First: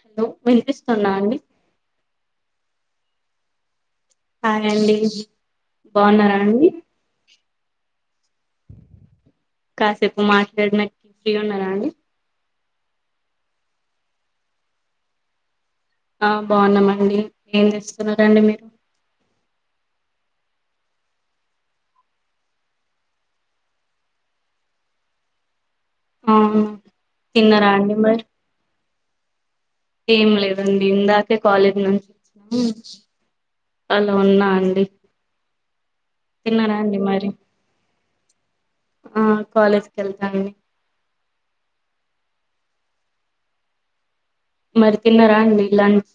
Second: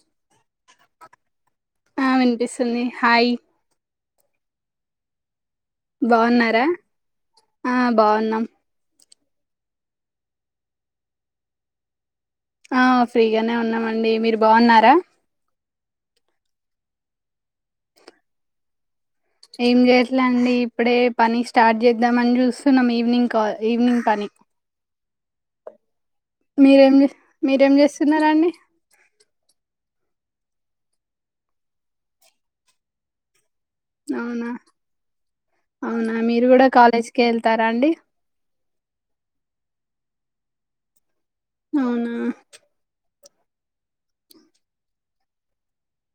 Hello వినిపిస్తుందా అండి ఆ వినిపిస్తుంది హాయ్ హాయ్ అండి బాగున్నారా అండి ఆ బాగున్నాం కాసేపు మాట్లాడినికీ ఫ్రీ ఉన్నారా అండి ఆ ఫ్రీగానే ఉన్నామండి మీరు బాగున్నారా ఆ బావున్నామండి ఏం చెస్తున్నరండి మీరు ఏం చేయట్లండి ఇప్పుడే పని స్టార్ట్ చేద్దామని చూస్తున్నాం ఈవినింగ్ కాల్ ఈవినింగ్ పని [inaudible] అవును మీరేం తిన్నారా మీరేం అండి మరి చేస్తున్నారాండి ఏం లేదండి ఇందాకే కాలేజీ నుంచి ఆలా ఉన్నా అవునా అండి అవునా మీరు కూడా తిన్నారా అండి కాలేజ్ కే మరి వెళ్తారా అండి ఆ కాలేజ్ కి వెళ్తాండి అవునా మరి తిన్నారా అండి లంచ్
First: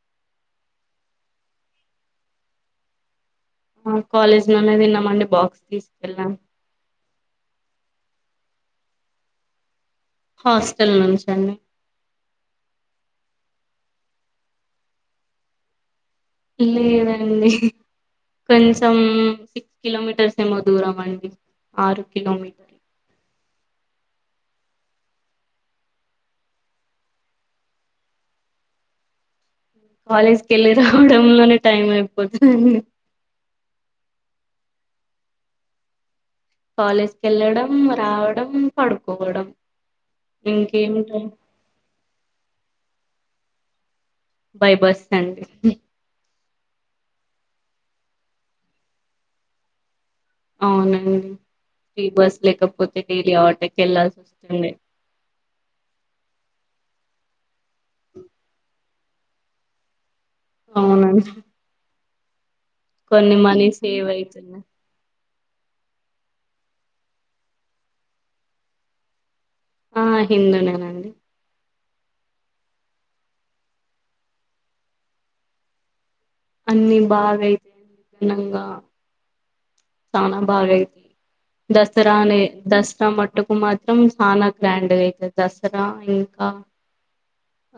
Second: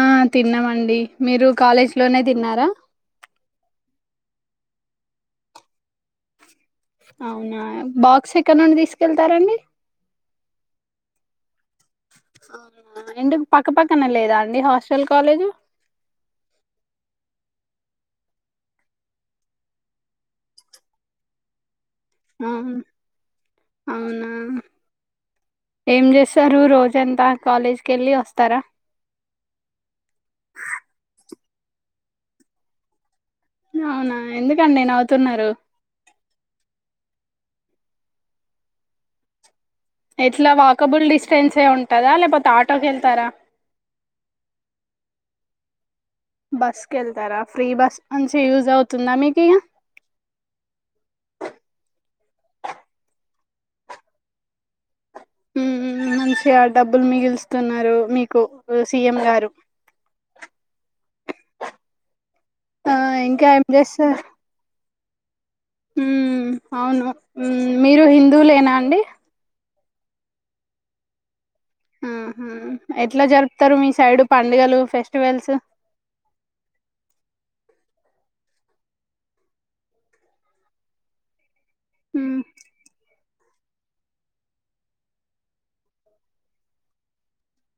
ఆ తిన్నామండి మీరు కాలేజ్ లోనే తిన్నారా అ కాలేజ్లోనే తిన్నమండీ బాక్స్ తీసుకెళ్ళాం అవునా బాక్స్ ఎక్కడ నుండి తీసుకెళ్తారండి హాస్టల్ నుంచ అండి అవునా ఇందుకు పక్క పక్కన లేదా అండి హాస్టల్ కాలేజు ఇల్లు లేదండి కొంచెం సిక్స్ కిలోమీటర్స్ ఏమో దూరం అండి ఆరు కిలోమీటర్లు అవునా ఏం చేస్తారు రోజంతా కాలేజీకి వెళ్ళి వస్తారా కాలేజ్కి వెళ్ళి రావటంలోనే టైం అయిపోతుది అవునా ఎందుకండి నవ్వుతున్నారు కాలేజ్కి వెళ్ళడం రావడం పడుకోవడం ఎట్లా వాకబుల్ ఇంకేమిటి డిస్టెన్సే ఉంటందా లేకపోతే ఆటోక వెళ్తారా బై బస్సు కండి బస్సుకి వెళ్తారా ఫ్రీ బస్ నుంచి యూజ్ అవుతుందా మీకు అవునండి ఫ్రీ బస్ లేకపోతే డైలీ ఆటకి వెళ్లాల్సి వస్తుంది ఉంహు మంచిగా డబ్బులు మిగిల్ స్తున్నారు మీకు సీఎం గారు అవునండి ఆ కొన్ని ఇంకా ఏం మనీ సేవ్ అయితున్నాయి మ్ అవును మీరు హిందువులేనా అండి ఆ హిందునేనండి ఉహు ఎట్లా జరుపుతారు మీ సైడ్ పండుగలు ఫెస్టివల్స్ అన్ని బాగైతాయి నిదనంగా చానా భాగయి ఉమ్, దసరానే దసరా మ అటుకు మాత్రం చనా గ్రాండ్ గయితది దసరా ఇంకా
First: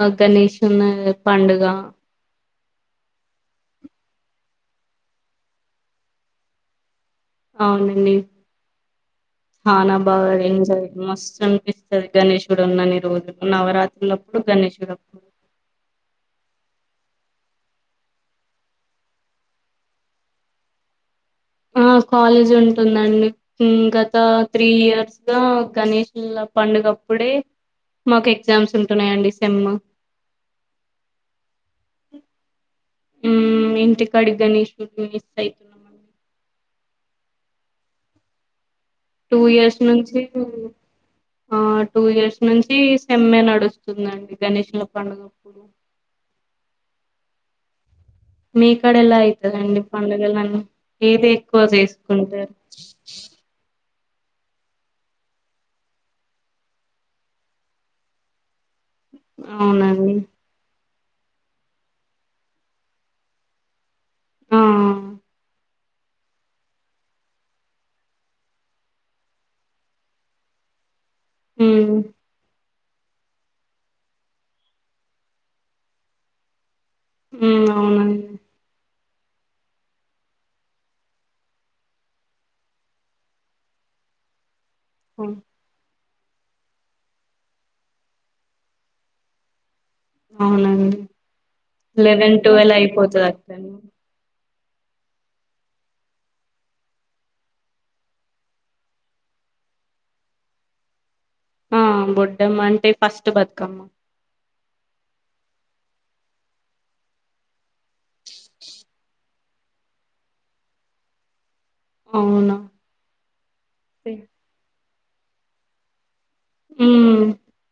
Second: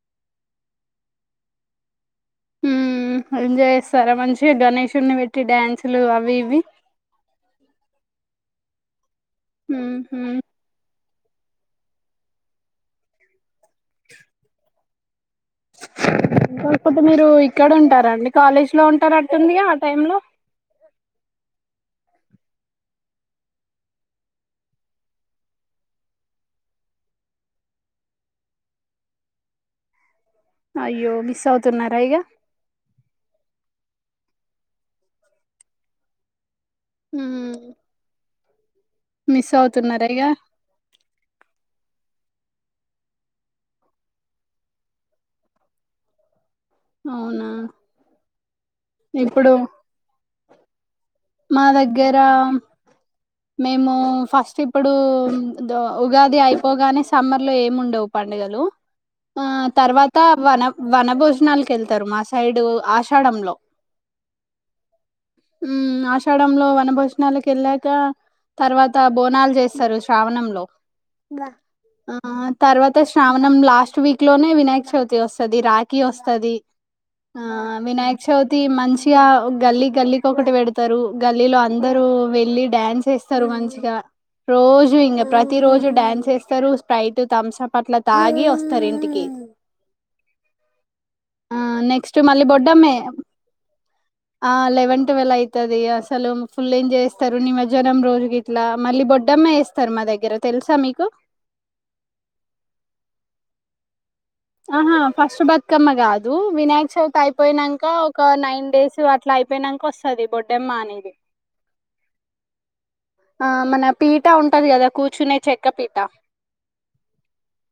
ఆ గణేష్న్ పండుగ మ్ ఎంజాయ్ చేస్తారా మంచిగా గణేషుడిని పెట్టి డ్యాన్సులు అవి ఇవి అవునండి హానా బాగా ఎంజాయ మస్త శ్రపిస్తది గణేషుడున్నని రోజులు నవరాత్రులప్పుడు గణేషుడుప్పుడు కాకపోతే మీరు ఇక్కడ ఉంటారా అండి కాలేజ్ లో ఉంటార అటుందిగా ఆ టైమ్ లో ఆ కాలేజ్ ఉంటుందండి మ్ గత త్రీ ఇయర్స్ గా గణేష్ ప ఇంగ అప్పుడే మాకు ఎగ్జామ్స్ ఉంటున్నాయండి సెమ్ అయ్యో మిస్ అవుతున్నారా ఇగ మ్ ఇంటి కాడి గణేశుని పూజిస్తాయ్ మ్ టూ ఇయర్స్ నుంచి ఆ టూ ఇయర్స్ ఇ నుంచి సేమ్మే నడుస్తుందిండి గణషల పండుగప్పుడు అవునా మీకాడ ఎలా ఇప్పుడు అయితుందిండి పండుగలన్నీ ఏది ఎక్కువ మా దగ్గర చేసుకుంటారు మేము ఫస్ట్ ఇప్పుడు దొ ఉగాది అయిపోగానే సమ్మర్ లో ఏమి ఉండవు పండుగ గలు ఆ అవునండి తర్వాత వన వన భోజనాలకు వెళ్తారు మా సైడు ఆషాఢంలో ఆ ఉమ్ ఆషాఢంలో వనభోజణాలకు వెళ్ళాక తర్వాత బోనాలు చేస్తారు శ్రావణంలో హ్మ్ తర్వాత శ్రావణం లాస్ట్ వీక్ లోనే వినాయక చవితి వస్తది రాఖీ వస్తది ఆ హ్మ్ వినాయక అవునండి చవితి మంచి ఇగా గల్లీ గల్లీ కొకటి పెడతారు గల్లీలో అందరు వెళ్ళి డ్యాన్స్ చేస్తారు మంచిగా రోజు ఇంగా హ్మ్. ప్రతి రోజు డ్యాన్స్ చేస్తారు స్ప్రైట్ తంసప్ అట్ల తాగి వస్తారు ఇంటికి అవునండి ఆ నెక్స్ట్ లెవెన్ మళ్ళీ టువెల్ బొడ్డమ్మే అయిపోతాది అట్లనే ఆ లవెన్ టువెల్ అయితది అసలు ఫుల్ ఏంజెయ్ చేస్తారు నిమర్జ్ జనం రోజు గిట్లా మళ్ళీ బొడ్డెమ్మ వేస్తారు మా దగ్గర తెలుసా మీకు ఆ బొడ్డెమ్మ అంటే ఫస్ట్ బతుకమ్మ ఆహా ఫస్ట్ బతుకమ్మ కాదు వినాయక చవితి అయిపోయినంక ఒక నైన్ డేస్ అట్లా అయ్ అయిపోయినంక వస్తది బొడ్డెమ్మ అనేది అవునా ఆ మన పీట ఉంటది కదా కూర్చునే చెక్క పీట హు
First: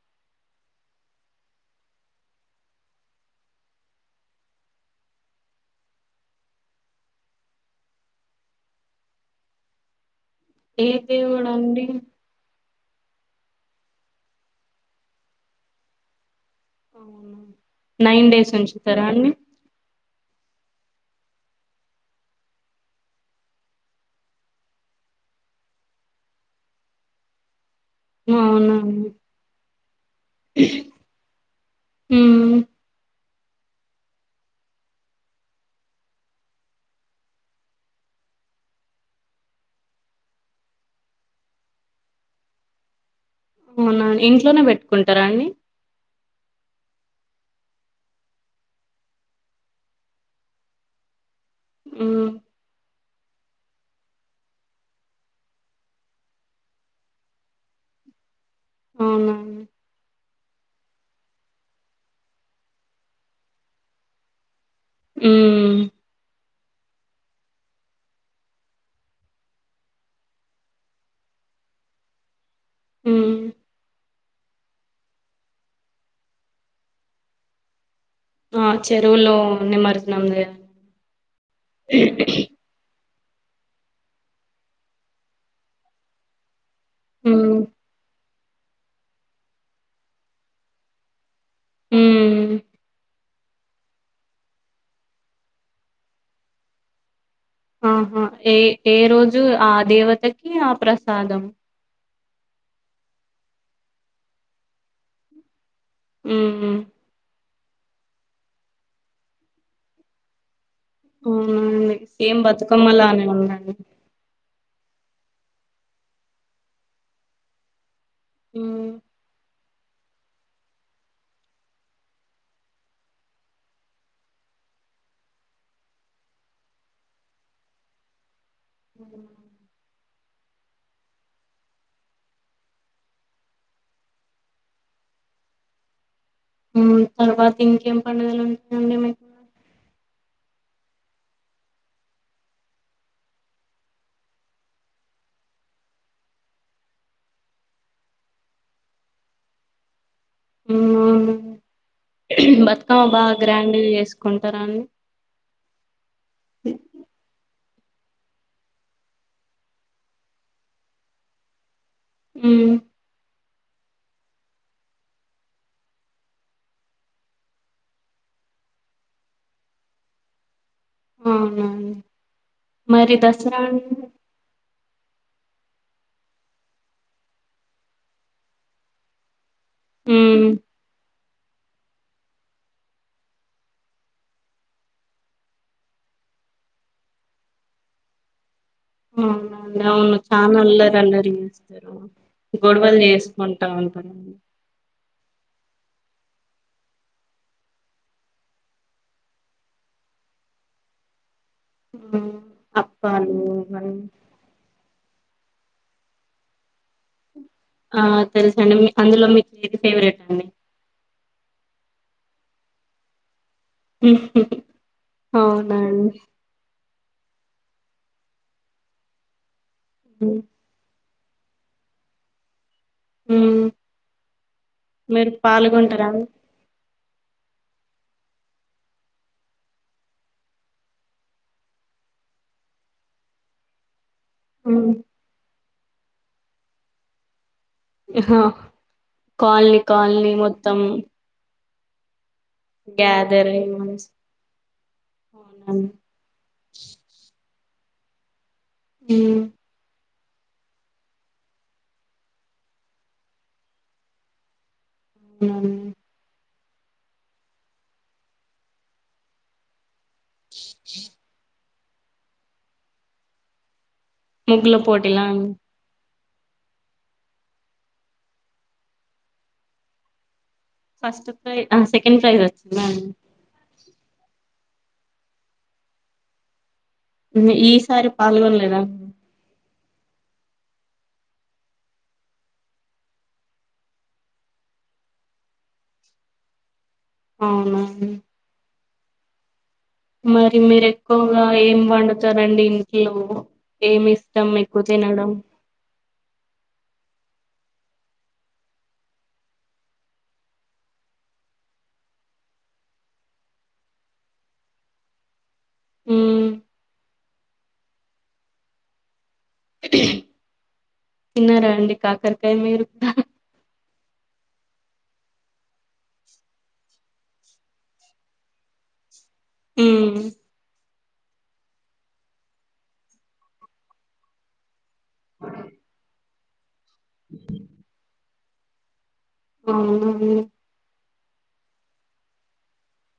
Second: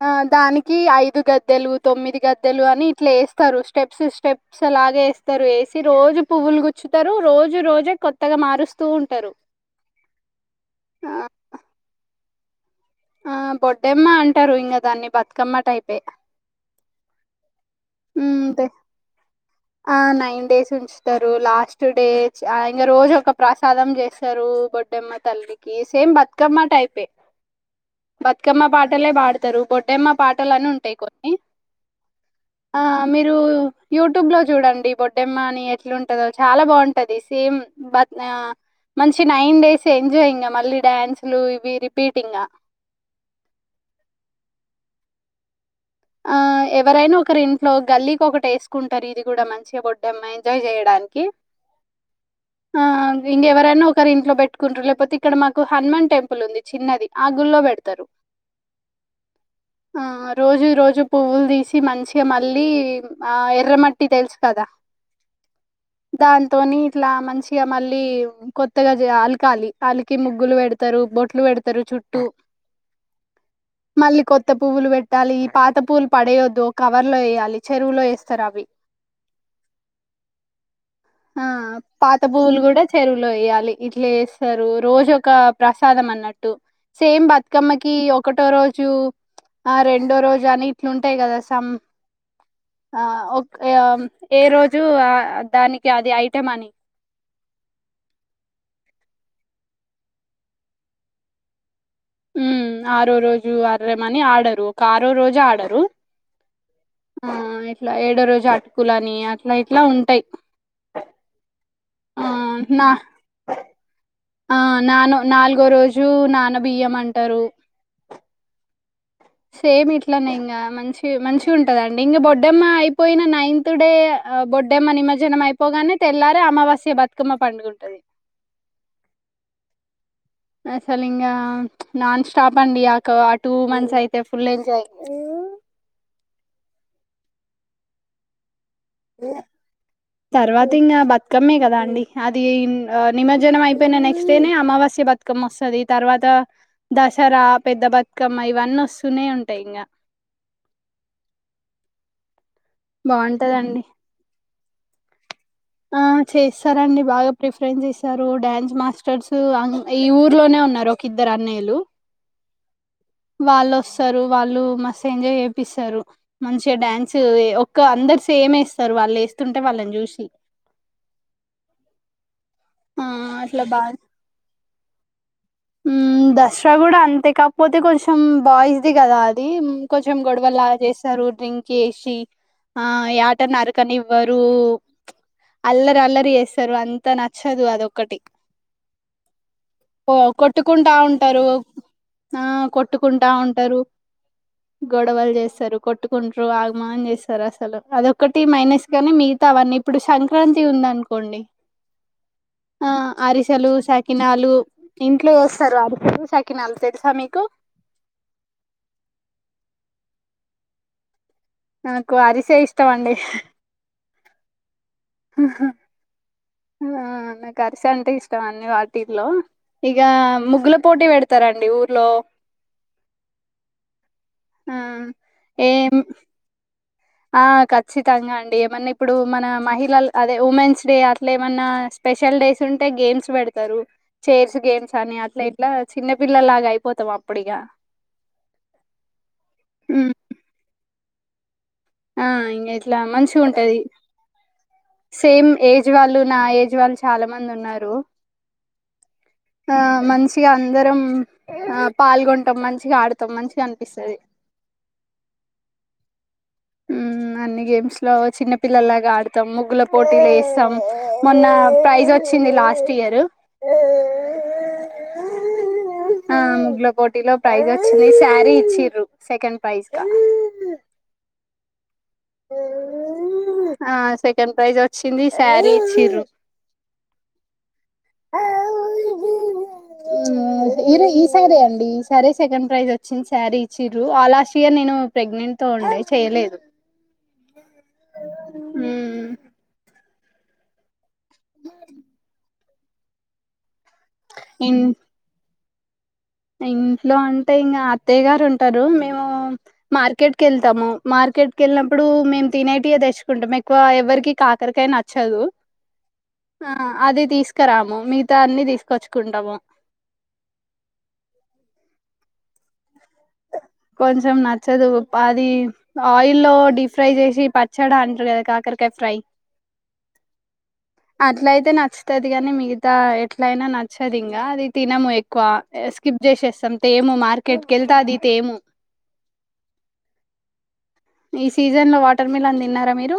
ఆ దానికి ఐదు గద్దెలు తొమ్మిది గద్దెలు అని ఇట్లా వేస్తారు స్టెప్స్ స్టెప్సలాగే స్తుతరు వేసి రోజు పువ్వులు గుచ్చుతారు రోజు రోజే కొత్తగా మారుస్తుంటారు ఏ దేవుడండి ఆ బొడ్డెమ్మ అంటారు ఇంగ దాన్ని బతుకమ్మ టైపే నైన్ డేస్ ఉమ్, ఉంచుతారండీ ఆ నైన్ డేస్ ఉంచుతారు లాస్ట్ డే ఇంగ రోజు ఒక ప్రసాదం చేస్తారు బొడ్డేమ్మా తల్లికి సేమ్ బతుకమ్మ టైపే బతుకమ్మ అవునా అండి పాటలే పాడతారు బొడ్డెమ్మ పాటలని ఉంటాయి కొన్ని హ్మ్ ఆ మీరు యూటుబ్లో చూడండి బొడ్డెమ్మ అని ఎట్లుంటందో చాలా బాగుంటది సేమ్ [unintelligible] మంచి నైన్ డేస్ ఎంజాయ్ ఇంగా మళ్ళీ డ్యాన్సులు ఇవి రిపీట్ ఇంగ అవునా ఇంట్లోనే పెట్టుకుంటారండి ఆ ఎవరైనా ఒకరి ఇంట్లో గల్లీకి ఒకటి ఏసుకుంటారు ఇది కూడ మంచిగా బొడ్డెమ్మ ఎంజాయ్ చేయడానికి హ్మ్ ఆ ఇంగేవరన్న ఒకరి ఇంట్లో పెట్టుకుంటు లేకపోతే ఇక్కడ మాకు హనుమాన్ టెంపుల్ ఉంది చిన్నది ఆ గుళ్లో పెడతారు అవునా ఆ రోజు రో జు పువ్వులు తీసి మంచిగా మళ్ళీ ఆ ఎర్రమట్టి తెలుసు కదా హు దంతోని ఇట్ల మంచిగా మళ్ళీ కొత్తగా అలకాలి అలికి ముగ్గులు పెడతారు బొ పెడతారు చుట్టు హు మళ్ళీ కొత్త పువ్వులు పెట్టాలి ఈ పాత పువ్వులు పడేయద్దు ఓ కవర్ లో వేయాలి చెరువులో ఎస్ ఆ చెరువుల్లో నిమజ్జనంజే ఆ పాత బువులు కూడ చెరువులో ఏయాలి ఇట్ల ఎస్తారు రోజు ఒక ప్రసాదం అన్నట్టు సేమ్ హ్మ్ బతుకమ్మకి ఒకటో రోజు ఆ రెండో రోజు అని ఇట్లుంటాయి కదా తం హ్మ్ ఆ ఒకే ఆ ఏ రోజు దాని ఆది ఐటమ్ అని ఆహా ఏ ఎ రోజు ఆ దేవతకి ఆ ప్రసాదం హు ఆరో రోజు అరమ్మని ఆడరు ఒక ఆరో రోజు ఆడరు హుహు ఇట్ల ఏడో రోజు అటుకులని అట్ల ఇట్ల ఉంటాయ్ హు సేమ్ బతుకమ్మలానే ఉం ఆ నానో నాలుగో రోజు నాన బియ్యం అంటారు హు సేమ్ ఇట్లనే ఇంగ మంచి మంచిగుంటదండి ఇంగా బొడ్డెమ్మ అయిపోయిన నైన్త్ డే బొడ్డెమ్మ నిమర్జనం అయిపోగానే తెల్లారే అమవాస్య బతుకమ్మ పండుగుంటది ఉ అసలు ఇంగ నాన్ స్టాప్ అండి ఆక ఆ టూ మంత్స్ అయితే ఫుల్ ఎంజాయ్ [unintelligible] ఉ తరువాత ఇంకేం పండుగలు ఉం ఏ తర్వాత ఇంగా బతుకమ్మే కదా అండి అది నిమజ్జనం అయిపోయిన నెక్స్ట్ డేనే అమావాస్య బతుకమ్మ వస్తది తర్వాత దసరా పెద్ద బతుకమ్మ ఇవన్నీ వస్తూనే ఉంటాయి, ఇంగ ఉ బతుకమ్మ బాగ గ్రాండ్ బాగుంటదండి గా చేసుకుం టార అండీ ఆ చేస్తారండి బాగ ప్రి ప్రిపేర్ చేస్తారు డ్యాన్స్ మాస్టర్స్ ఈ ఊర్లోనే ఉన్నారు ఒక ఇద్దరు అన్నయలు ఉ వళ్ళోస్తారు, వాళ్ళు మస్ ఎంజాయ్ చేపిస్తారు, మంచిగా డ్యాన్స్ ఒక్క అందరు సేమ్ ఎస్తారు వాళ్ళు వేస్తుంటే వాళ్ళని చూసి అవున ఆ మరి దసరా ఉ దసరా కూడా అంతే, కాకపోతే కొంచెం బాయ్స్ ది కదా అ, అది కొంచెం హ్మ్ గొడవలా చేస్తారు, డ్రింక్ చేసి ఆ యాటని నరక నివారు, అల్లరి, అల్లరి చేస్తారు. అంత నచ్చదు అదొక్కటి ఆ అవును చా కొట్టుకుంటా అల్లరి అల్లరి ఉంటారు చేస్తారు, ఆ గొడవలు కొట్టుకుంటా చేసుకుంటా ఉంటారు. గొడవలు చేస్తారు, కొట్టుకుంటారు, ఆగమాగం చేస్తారు, అసలు అదొక్కటి మైనస్ గాని మిగతా అవన్నీ ఇప్పుడు సంక్రాంతి ఉంద, అనుకోండి ఉమ్, ఆ అప్పాలు అరిసలు, ఇవన్నీ సకినాలు ఇంట్లో ఓస్తారు, అరిసెలు, సాకినాలు తెలుసా మీకు ఆ తెలుస అండి అందులో, మీకు ఏది ఫేవరెట్ అండి నాకు అరిసే, ఇష్టం అండీ హు అవునండి, ఆ నాకు అరిసే అంటే ఇష్టం, అండీ వాటిలో ఇగా ముగ్గుల పోటీ పెడత, తారండి, ఊర్లో మ్మ్ ఆ మీరు ఎం పాల్గొంటారా ఆ ఖచ్చితంగా అండి ఏమన్నా, ఇప్పుడు మన మహిళలు అదే ఉమెన్స్ డే అట్లా ఏమన్నా, స్పెషల్ డేస్, ఉంటే గేమ్స్ పెడతారు, చైర్స్ ఉమ్, గేమ్స్ అని అట్లా ఇట్లా చిన్న పిల్లలాగా అయిపోతాం, అప్పుడు ఇగా ఆహా కాలనీ, ఉమ్, కాలనీ మొత్తం ఆ ఇంకా ఇట్లా మంచిగా గ్యాదర్ అయి ఉంటది, మనస్ సేమ్ ఏజ్ అవునండి వాళ్ళు నా ఏజ్ వాళ్ళు చాలా మంది ఉన్నారు, ఉమ్, ఆ మన్సు మంచిగా అందరం, ఆ పాల్గొనంటాం మంచిగా ఆడతాం మంచిగా అనిపిస్తుంది. ఉ అన్ని గేమ్స్ లో చిన్న పిల్లల్లాగా ఆడతాం ముగ్గుల పోటిలు వేస్తాం, మొన్న ప్రైజ్ వచ్చింది లాస్ట్ ఇయర్, ముగ్గుల పోటీలా ఆ ముగ్గుల పోటీలో ప్రైజ్ వచ్చింది, శారీ ఇచ్చిర్రు సెకండ్ ప్రైజ్ గా ఆహ్ సెకడ్ ప్రైజ్ వచ్చిందా. ఆ సెకండ్ ప్రైజ్ వచ్చింది. శారీ ఇచ్చిరు ఈసారి పాల్గొనలేదా, [unintelligible] ఇరు ఈ సారీ అండి ఈ సారే సెకండ్ ప్రైజ్ వచ్చింది, సారీ ఇచ్చిరు ఆ లాస్ట్ ఇయర్ నేను ప్రెగ్నెంట్ తో ఉండే, చేయలేదు, అవునా అండి ఉ మరి మీరు ఎక్కువగా ఏం పండుతారండి ఇంట్లో ఏమి ఇస్తాం ఎక్కువ ఇన్ తినడం ఇంట్లో అంటే ఇకా అత్తయ్య గారు ఉంటారు మేము మార్కెట్ క వెళ్తాము మార్ క్రికెట్కి వెళ్ళినప్పుడు మేము తినేటియ తెచ్చుకుంటాం ఎక్కువ ఎవరికి కాకరకాయ నచ్చదు మ్మ్ ఆ అది తీసుకురాము మిగతా అన్ని తీసుకొచ్చుకుంటాము తిన్నార అండి కాకరకాయ మిరూ కొంచం నచ్చదు అది ఆయి లో డీప్ ఫ్రై చేసి పచ్చడా అంటారు కదా కాక కె ఖఫ్రై ఉ అట్ల అయితే నచ్చుతది కాని మిగతా ఎట్లయినా నచ్చదు ఇంకా అది తినము ఎక్కువ స్కిప్ చేసేస్తాం తేము మార్కెట్ క వెళ్తా అది తేము అవునండి ఈ సీజన్ లో వాటర్ మిలన్ తిన్నారా మీరు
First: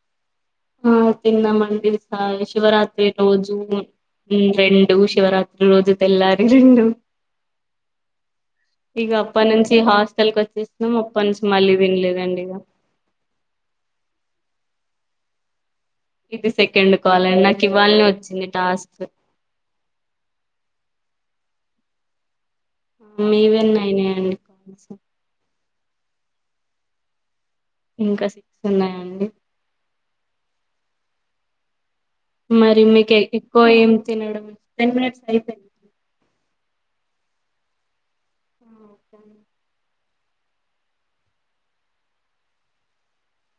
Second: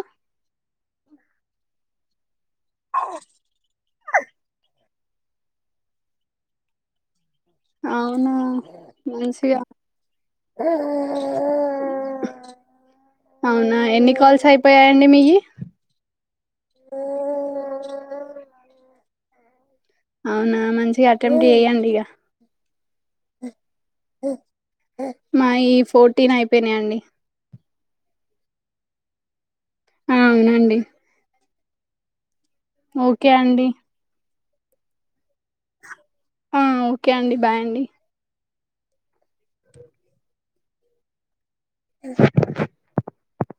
ఆ తిన్నామండి సా శివరాత్రి రోజు రెండు శివరాత్రి రోజు తెల్లాలి రెండు అవునా ఇక అప్ప మంచిగా నుంచి హాస్టల్ క వచ్చేసాం అప్పనుంచి మళ్ళీ వినలేదండి ఇక అవునా ఎన్ని కాల్స్ అయిపోయాయండి మీవి ఇది సెకండ్ కాలండి నాకు ఇవవాలని వచ్చింది టాస్క్ అవునా మంచిగా అటెంప్ట్ చెయ్యండి ఇక మీవెన్న అయినాయండి మాయి ఫోర్టీన్ అయిపోయినా అండి ఇంకా సిక్స్ ఉన్నాయండి ఆ అవునండి మరి మీకు ఓకే ఎక్కువ అండి ఏం తినడం టెన్ మినిట్స్ అయితాయి ఆ ఓకే అండి బాయ్ అండి. ఆ ఓకే అండి